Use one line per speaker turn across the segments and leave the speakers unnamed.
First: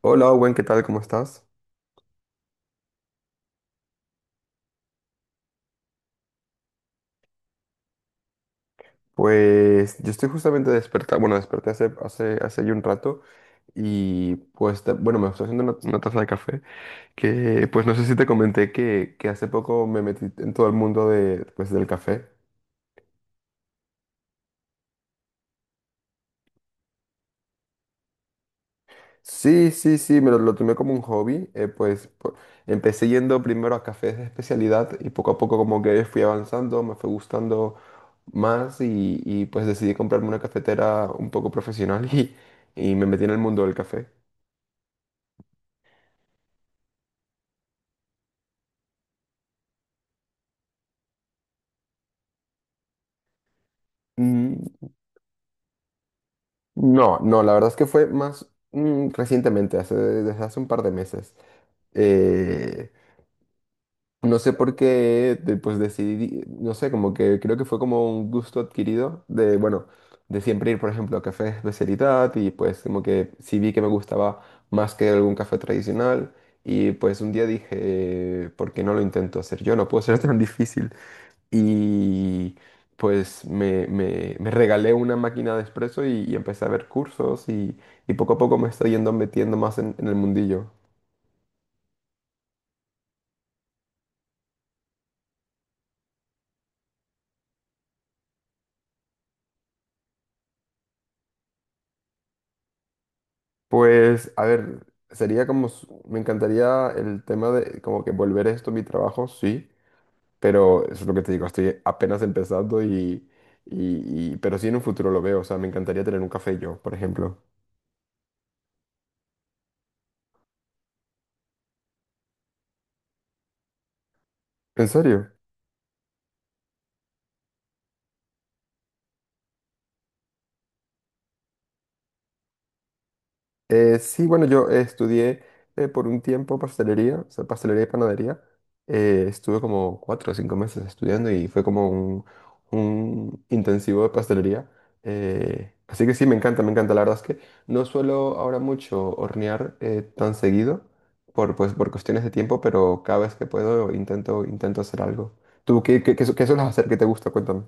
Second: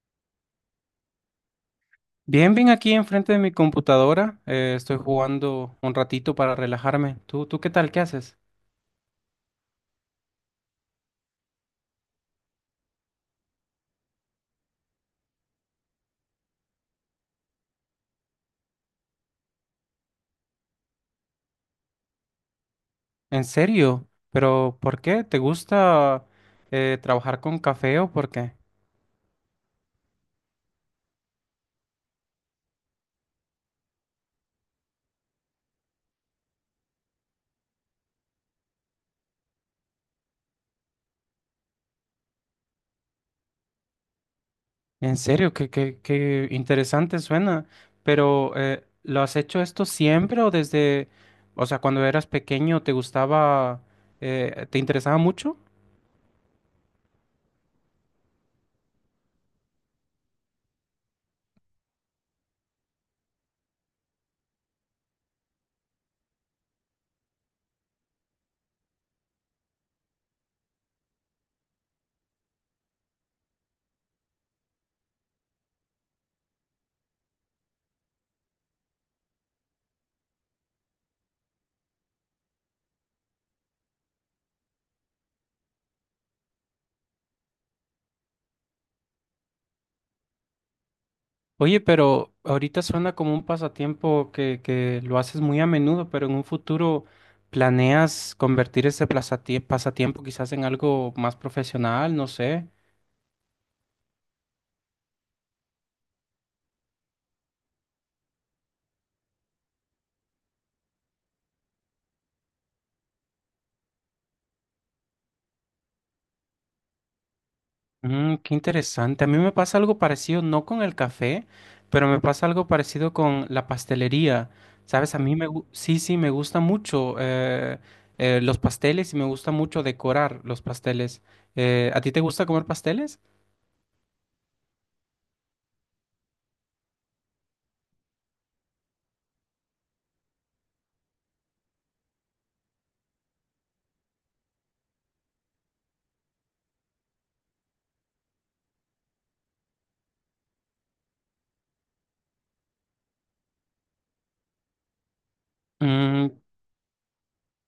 Hola, Owen, ¿qué tal? ¿Cómo estás?
Bien, bien aquí enfrente de mi computadora. Estoy jugando un ratito para relajarme. ¿Tú qué tal? ¿Qué haces?
Pues yo estoy justamente despertado, bueno, desperté hace ya un rato y pues, bueno, me estoy haciendo una taza de café que, pues no sé si te comenté que hace poco me metí en todo el mundo de, pues, del café.
¿En serio? ¿Pero por qué? ¿Te gusta trabajar con café o por qué?
Sí, sí, sí, me lo tomé como un hobby, pues empecé yendo primero a cafés de especialidad y poco a poco como que fui avanzando, me fue gustando más y pues decidí comprarme una cafetera un poco profesional y me metí en el mundo del café.
En serio, qué interesante suena. Pero ¿lo has hecho esto siempre o desde, o sea, cuando eras pequeño te gustaba,
Mm,
te interesaba mucho?
No, no, la verdad es que fue más recientemente, desde hace un par de meses. Eh, no sé por qué, pues decidí, no sé, como que creo que fue como un gusto adquirido de, bueno, de siempre ir, por ejemplo, a cafés de especialidad y pues como que sí vi que me gustaba más que algún café tradicional y pues un día dije, ¿por qué no lo intento hacer yo? No puedo ser tan difícil. Y pues me regalé una máquina de espresso y empecé a ver cursos y poco a poco me estoy yendo metiendo más en el mundillo.
Oye, pero ahorita suena como un pasatiempo que lo haces muy a menudo, pero en un futuro planeas convertir ese pasatiempo quizás en algo más profesional, no sé.
Pues, a ver, sería como, me encantaría el tema de como que volver esto a mi trabajo, sí, pero eso es lo que te digo, estoy apenas empezando pero sí en un futuro lo veo, o sea, me encantaría tener un café yo, por ejemplo.
Mm, qué interesante. A mí me pasa algo parecido, no con el café, pero me pasa algo parecido con la pastelería.
¿En
Sabes, a
serio?
mí sí, sí, me gusta mucho los pasteles y me gusta mucho decorar los pasteles. ¿A ti te gusta comer pasteles?
Sí, bueno, yo estudié por un tiempo pastelería, o sea, pastelería y panadería. Estuve como 4 o 5 meses estudiando y fue como un intensivo de pastelería. Así que sí, me encanta, me encanta. La verdad es que no suelo ahora mucho hornear tan seguido por, pues, por cuestiones de tiempo, pero cada vez que puedo intento hacer algo. ¿Tú
Mm.
qué sueles hacer que te gusta? Cuéntame.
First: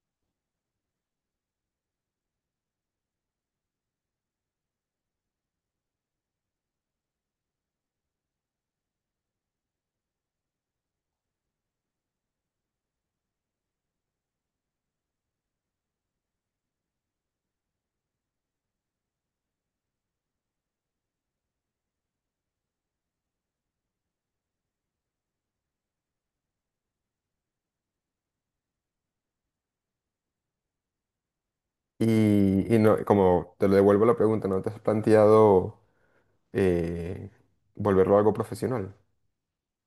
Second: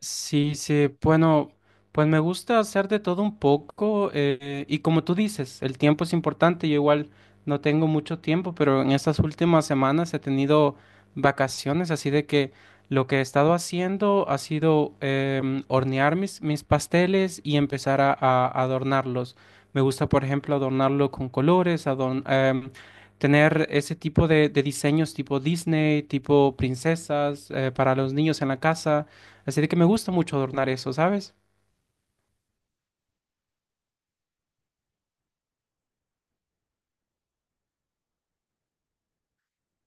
Sí, sí, bueno, pues me gusta hacer de todo un poco y como tú dices, el tiempo es importante, yo igual no tengo mucho tiempo, pero en estas últimas semanas he tenido vacaciones, así de que lo que he estado haciendo ha sido hornear mis pasteles y empezar a adornarlos. Me gusta, por ejemplo, adornarlo con colores, tener ese tipo de diseños tipo Disney, tipo princesas para los niños en la casa. Así de que me gusta mucho adornar eso, ¿sabes?
Y no, como te lo devuelvo la pregunta, ¿no te has planteado eh, volverlo algo profesional?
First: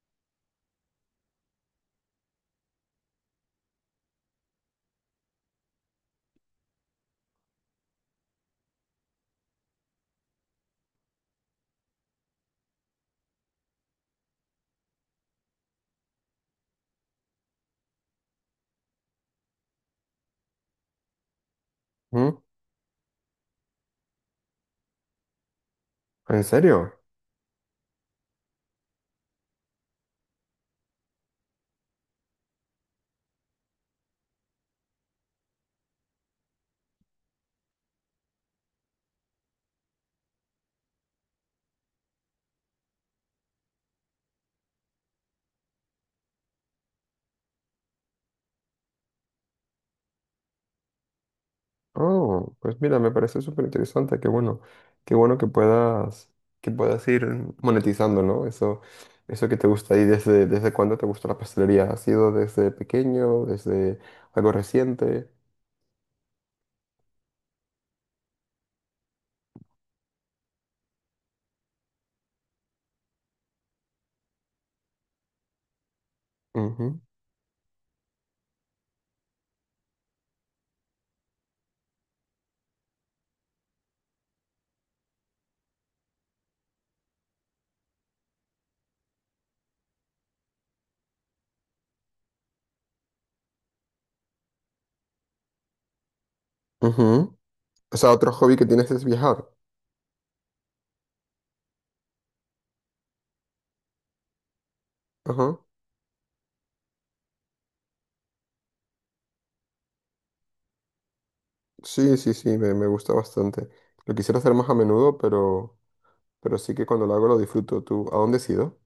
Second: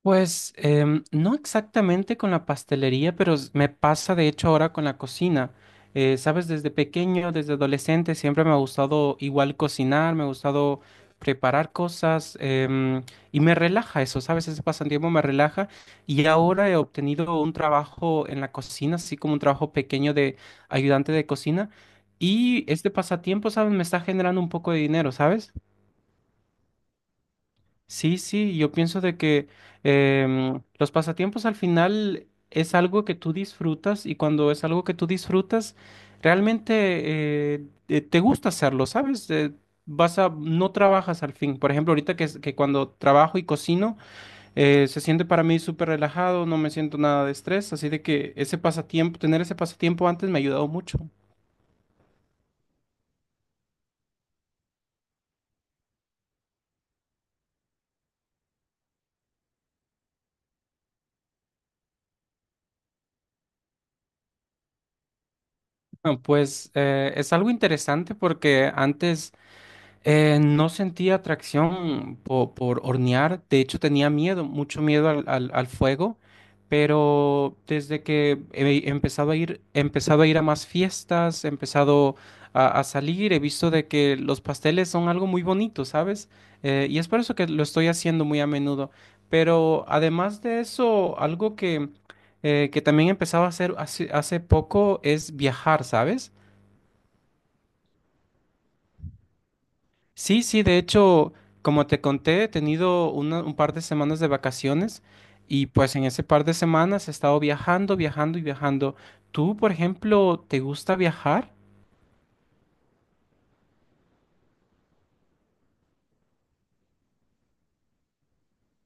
Pues no exactamente con la pastelería, pero me pasa de hecho ahora con la cocina. ¿Sabes? Desde pequeño, desde adolescente, siempre me ha gustado igual cocinar, me ha gustado preparar cosas y me relaja eso, ¿sabes? Ese pasatiempo me relaja y ahora he obtenido un trabajo en la cocina, así como un trabajo pequeño de ayudante de cocina
¿Mm?
y este pasatiempo, ¿sabes? Me está generando un poco de dinero, ¿sabes?
¿En serio?
Sí, sí, yo pienso de que los pasatiempos al final es algo que tú disfrutas y cuando es algo que tú disfrutas, realmente te gusta hacerlo, ¿sabes? Vas a, no trabajas al fin. Por ejemplo, ahorita que cuando trabajo y cocino, se siente para mí súper relajado, no me siento nada de estrés, así de que ese pasatiempo, tener ese pasatiempo antes me ha ayudado mucho.
Oh, pues mira, me parece súper interesante, qué bueno que puedas ir monetizando, ¿no? Eso, que te gusta y desde desde cuándo te gusta la pastelería. ¿Ha sido desde pequeño, desde algo reciente?
Ah, pues es algo interesante porque antes no sentía atracción por hornear, de hecho tenía miedo, mucho miedo al fuego,
Ujú,
pero desde que he empezado a ir, he empezado a ir a más fiestas, he empezado a salir, he visto de que los pasteles son algo muy bonito, ¿sabes? Y es por eso que lo estoy haciendo muy a menudo. Pero además de eso, algo que también he empezado a hacer hace poco es viajar, ¿sabes?
ujú. O sea, otro hobby que tienes es viajar.
Sí, sí, de hecho, como te conté, he tenido un par de semanas de vacaciones
Ajá.
y pues en ese par de semanas he estado viajando, viajando y viajando. ¿Tú, por ejemplo, te gusta viajar?
Sí, sí, sí, me gusta bastante. Lo quisiera hacer más a menudo, pero sí que cuando lo hago lo disfruto. ¿Tú a dónde has ido?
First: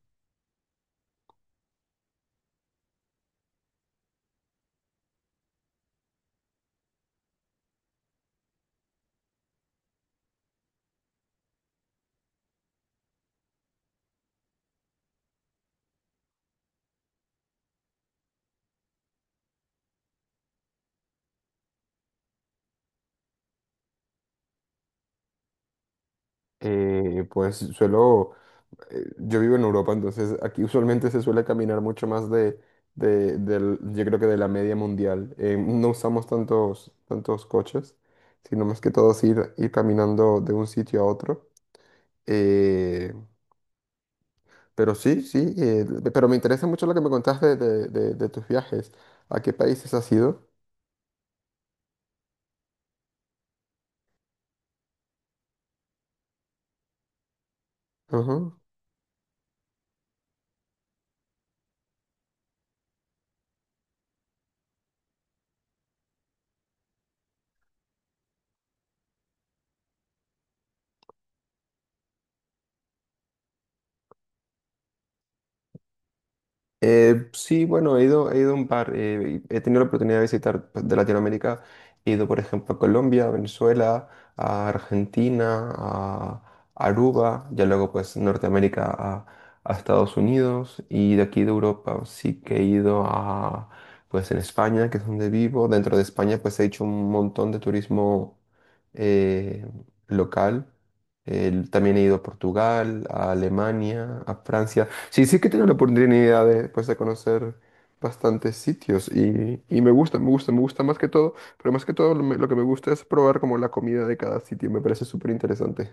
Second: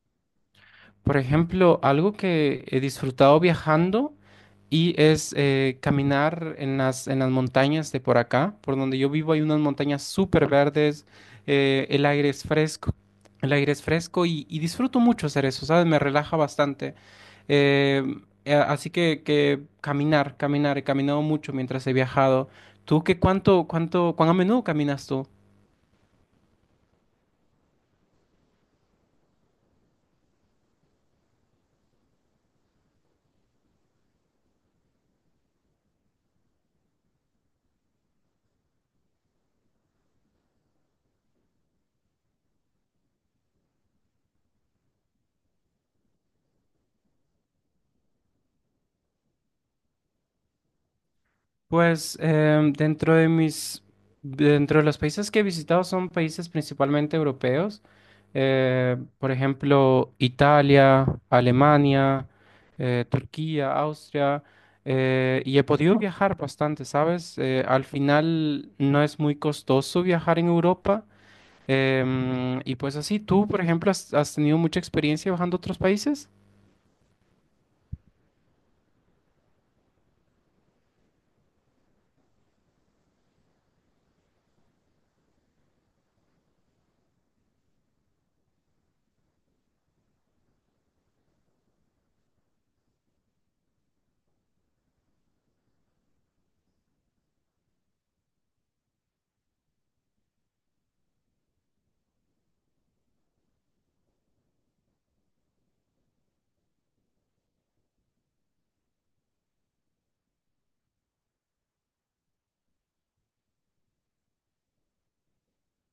Por ejemplo, algo que he disfrutado viajando y es caminar en las montañas de por acá, por donde yo vivo hay unas montañas súper verdes, el aire es fresco, el aire es fresco y disfruto mucho hacer eso, ¿sabes? Me relaja bastante. Eh, Así que caminar, he caminado mucho mientras he viajado. ¿Tú cuán a menudo caminas tú?
eh, pues suelo, yo vivo en Europa, entonces aquí usualmente se suele caminar mucho más de, yo creo que de la media mundial. No usamos tantos coches, sino más que todo es ir caminando de un sitio a otro. Eh, pero sí, sí, pero me interesa mucho lo que me contaste de, de tus viajes. ¿A qué países has ido?
Pues dentro de los países que he visitado son países principalmente europeos,
Ajá.
por ejemplo, Italia, Alemania, Turquía, Austria, y he podido viajar bastante, ¿sabes? Al final no es muy costoso viajar en Europa, y pues así, ¿tú, por ejemplo, has tenido mucha experiencia viajando a otros países?
Sí, bueno, he ido a un par, y he tenido la oportunidad de visitar pues, de Latinoamérica, he ido por ejemplo a Colombia, a Venezuela, a Argentina, a Aruba, ya luego pues Norteamérica a Estados Unidos y de aquí de Europa sí que he ido a pues en España, que es donde vivo, dentro de España pues he hecho un montón de turismo eh, local. También he ido a Portugal, a Alemania, a Francia. Sí, sí que tengo la oportunidad de, pues, de conocer bastantes sitios y me gusta, me gusta, me gusta más que todo, pero más que todo lo que me gusta es probar como la comida de cada sitio, me parece súper interesante.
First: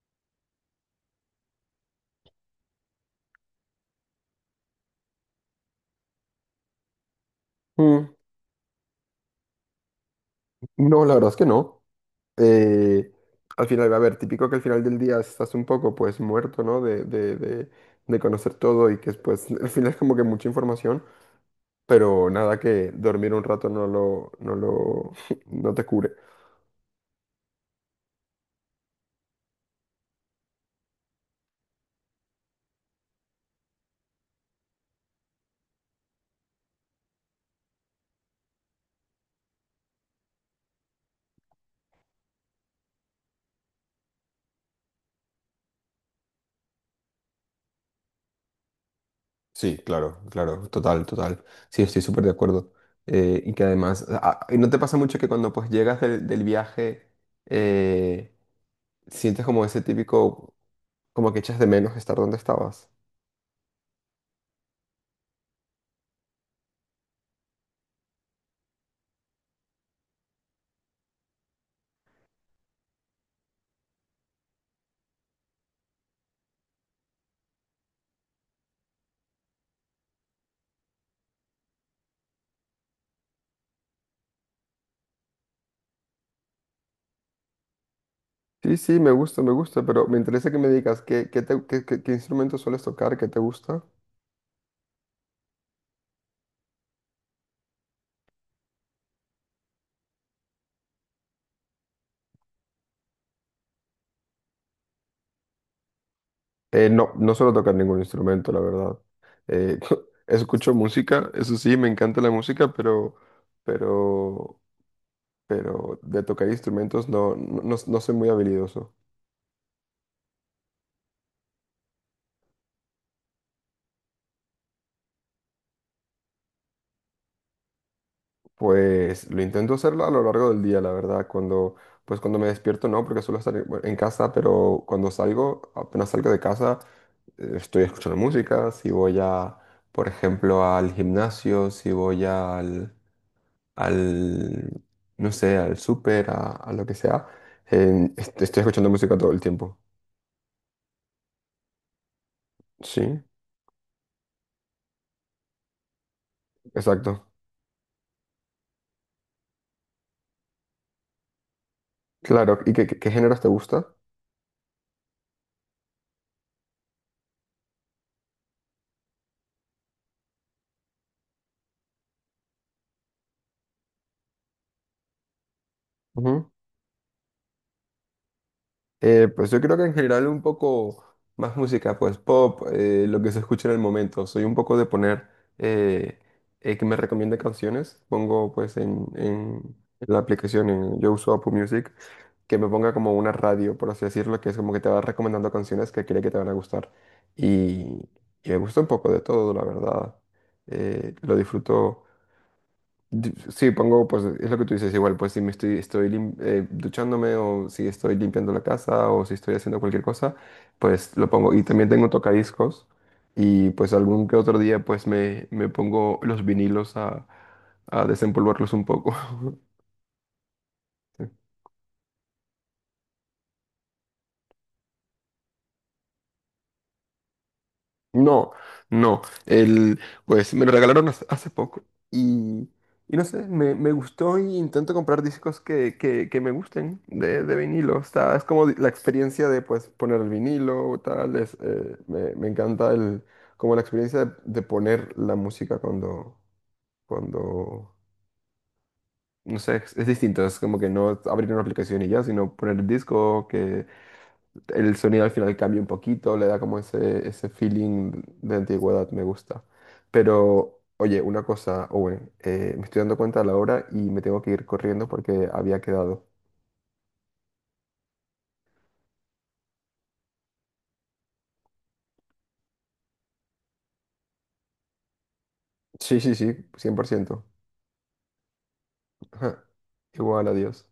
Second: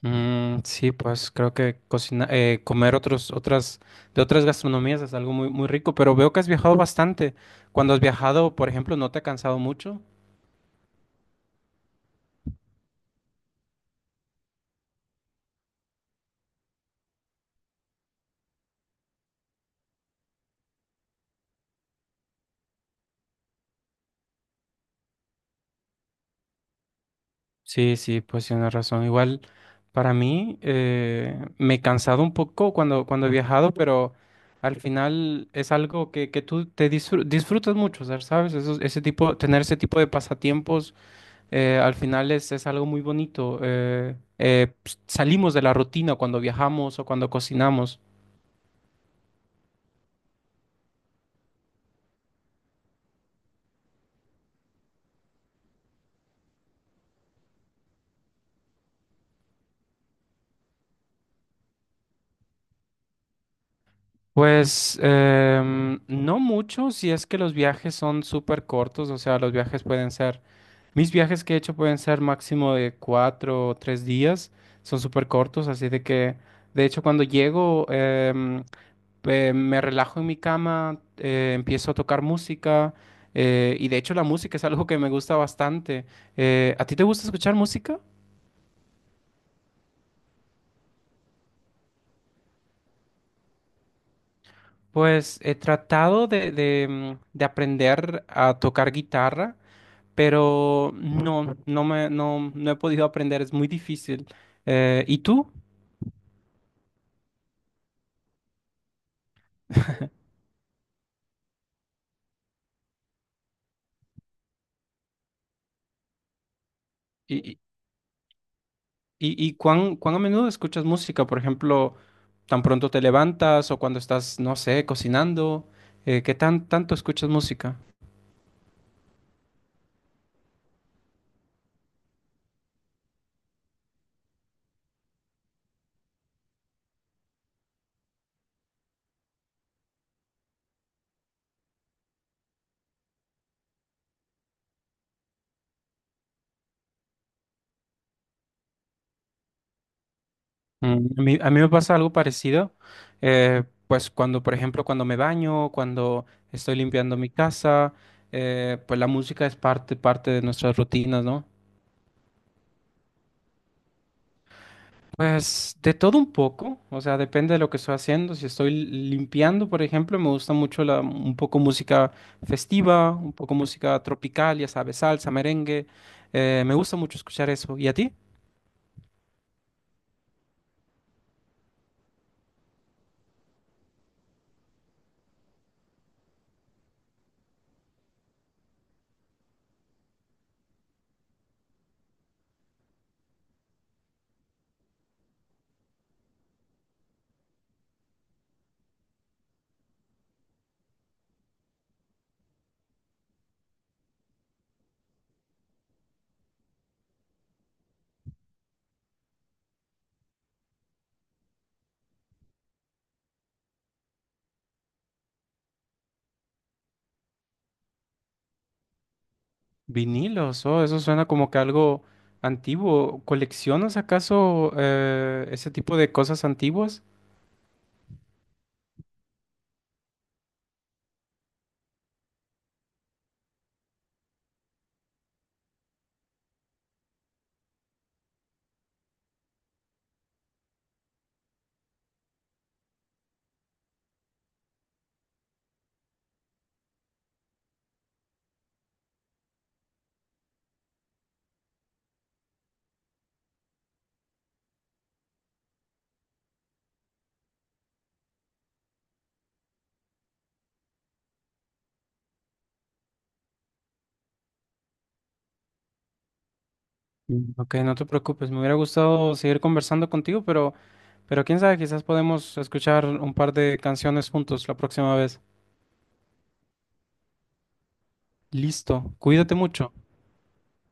Mm, sí, pues creo que cocina, comer de otras gastronomías es algo muy, muy rico, pero veo que has viajado bastante. Cuando has
Mm,
viajado, por ejemplo, ¿no te ha cansado mucho?
No, la verdad es que no. Eh, Al final, a ver, típico que al final del día estás un poco pues muerto, ¿no? De conocer todo y que pues al final es como que mucha información, pero nada que dormir un rato no lo, no te cure.
Sí, sí, pues tienes razón. Igual para mí me he cansado un poco cuando he viajado, pero al final es algo que tú te disfrutas mucho, o sea, ¿sabes? Tener ese tipo de pasatiempos al final es algo muy bonito. Salimos de la rutina cuando viajamos o cuando cocinamos.
Sí, claro, claro, total, total. Sí, estoy súper de acuerdo. Y que además, ¿no te pasa mucho que cuando pues llegas del viaje eh, sientes como ese típico, como que echas de menos estar donde estabas?
Pues no mucho si es que los viajes son súper cortos, o sea, los viajes pueden ser, mis viajes que he hecho pueden ser máximo de cuatro o tres días, son súper cortos, así de que, de hecho, cuando llego, me relajo en mi cama, empiezo a tocar música y de hecho la música es algo que me gusta bastante. ¿A ti te gusta escuchar música?
Sí, sí, me gusta, pero me interesa que me digas qué instrumento sueles tocar, qué te gusta.
Pues he tratado de aprender a tocar guitarra, pero no me, no he podido aprender, es muy difícil. ¿Y tú?
No, no suelo tocar ningún instrumento, la verdad. Eh, escucho música, eso sí, me encanta la música, pero, pero de tocar instrumentos no,
¿Y,
no, no, no soy muy habilidoso.
y cuán a menudo escuchas música? Por ejemplo, tan pronto te levantas o cuando estás, no sé, cocinando, ¿qué tanto escuchas música?
Pues lo intento hacerlo a lo largo del día, la verdad. Pues cuando me despierto no, porque suelo estar en bueno, en casa, pero cuando salgo, apenas salgo de casa, estoy escuchando música. Si voy a, por ejemplo, al gimnasio, si voy al, al, no sé, al súper, a lo que sea, estoy escuchando música todo el tiempo.
Mm, a mí me pasa algo parecido,
Sí,
pues cuando, por ejemplo, cuando me baño, cuando estoy limpiando
exacto.
mi casa, pues la música es parte de nuestras rutinas, ¿no?
Claro. ¿Y qué, qué géneros te gusta?
Pues de todo un poco, o sea, depende de lo que estoy haciendo. Si estoy limpiando, por ejemplo, me gusta mucho un poco música festiva, un poco música tropical, ya sabes, salsa, merengue, me gusta mucho escuchar eso. ¿Y a ti?
Pues yo creo que en general un poco más música, pues pop, lo que se escucha en el momento. Soy un poco de poner eh, que me recomiende canciones. Pongo pues en la aplicación, yo uso Apple Music, que me ponga como una radio, por así decirlo, que es como que te va recomendando canciones que cree que te van a gustar. Y, y me gusta un poco de todo, la verdad. Lo disfruto. Sí, pongo, pues es lo que tú dices, igual, pues si me estoy, estoy lim- duchándome o si estoy limpiando la casa o si estoy haciendo cualquier cosa, pues lo pongo. Y también tengo tocadiscos y pues algún que otro día pues me pongo los vinilos a desempolvarlos un poco.
Vinilos, oh, eso suena como que algo antiguo. ¿Coleccionas acaso ese tipo de cosas antiguas?
No, no. Pues me lo regalaron hace poco y, y no sé, me gustó y intento comprar discos que me gusten de vinilo. O sea, es como la experiencia de pues poner el vinilo o tal. Me encanta como la experiencia de poner la música cuando, cuando, no sé, es distinto. Es como que no abrir una aplicación y ya, sino poner el disco que el sonido al final cambia un poquito, le da como ese, feeling de antigüedad, me gusta. Pero, oye, una cosa, Owen, me estoy dando cuenta de la hora y me tengo que ir corriendo porque había quedado.
Mm. Ok, no te preocupes, me hubiera gustado seguir conversando contigo, pero, quién sabe, quizás podemos escuchar un par de canciones juntos la próxima vez.
Sí, sí, sí, 100%.
Listo, cuídate mucho.
Igual, adiós.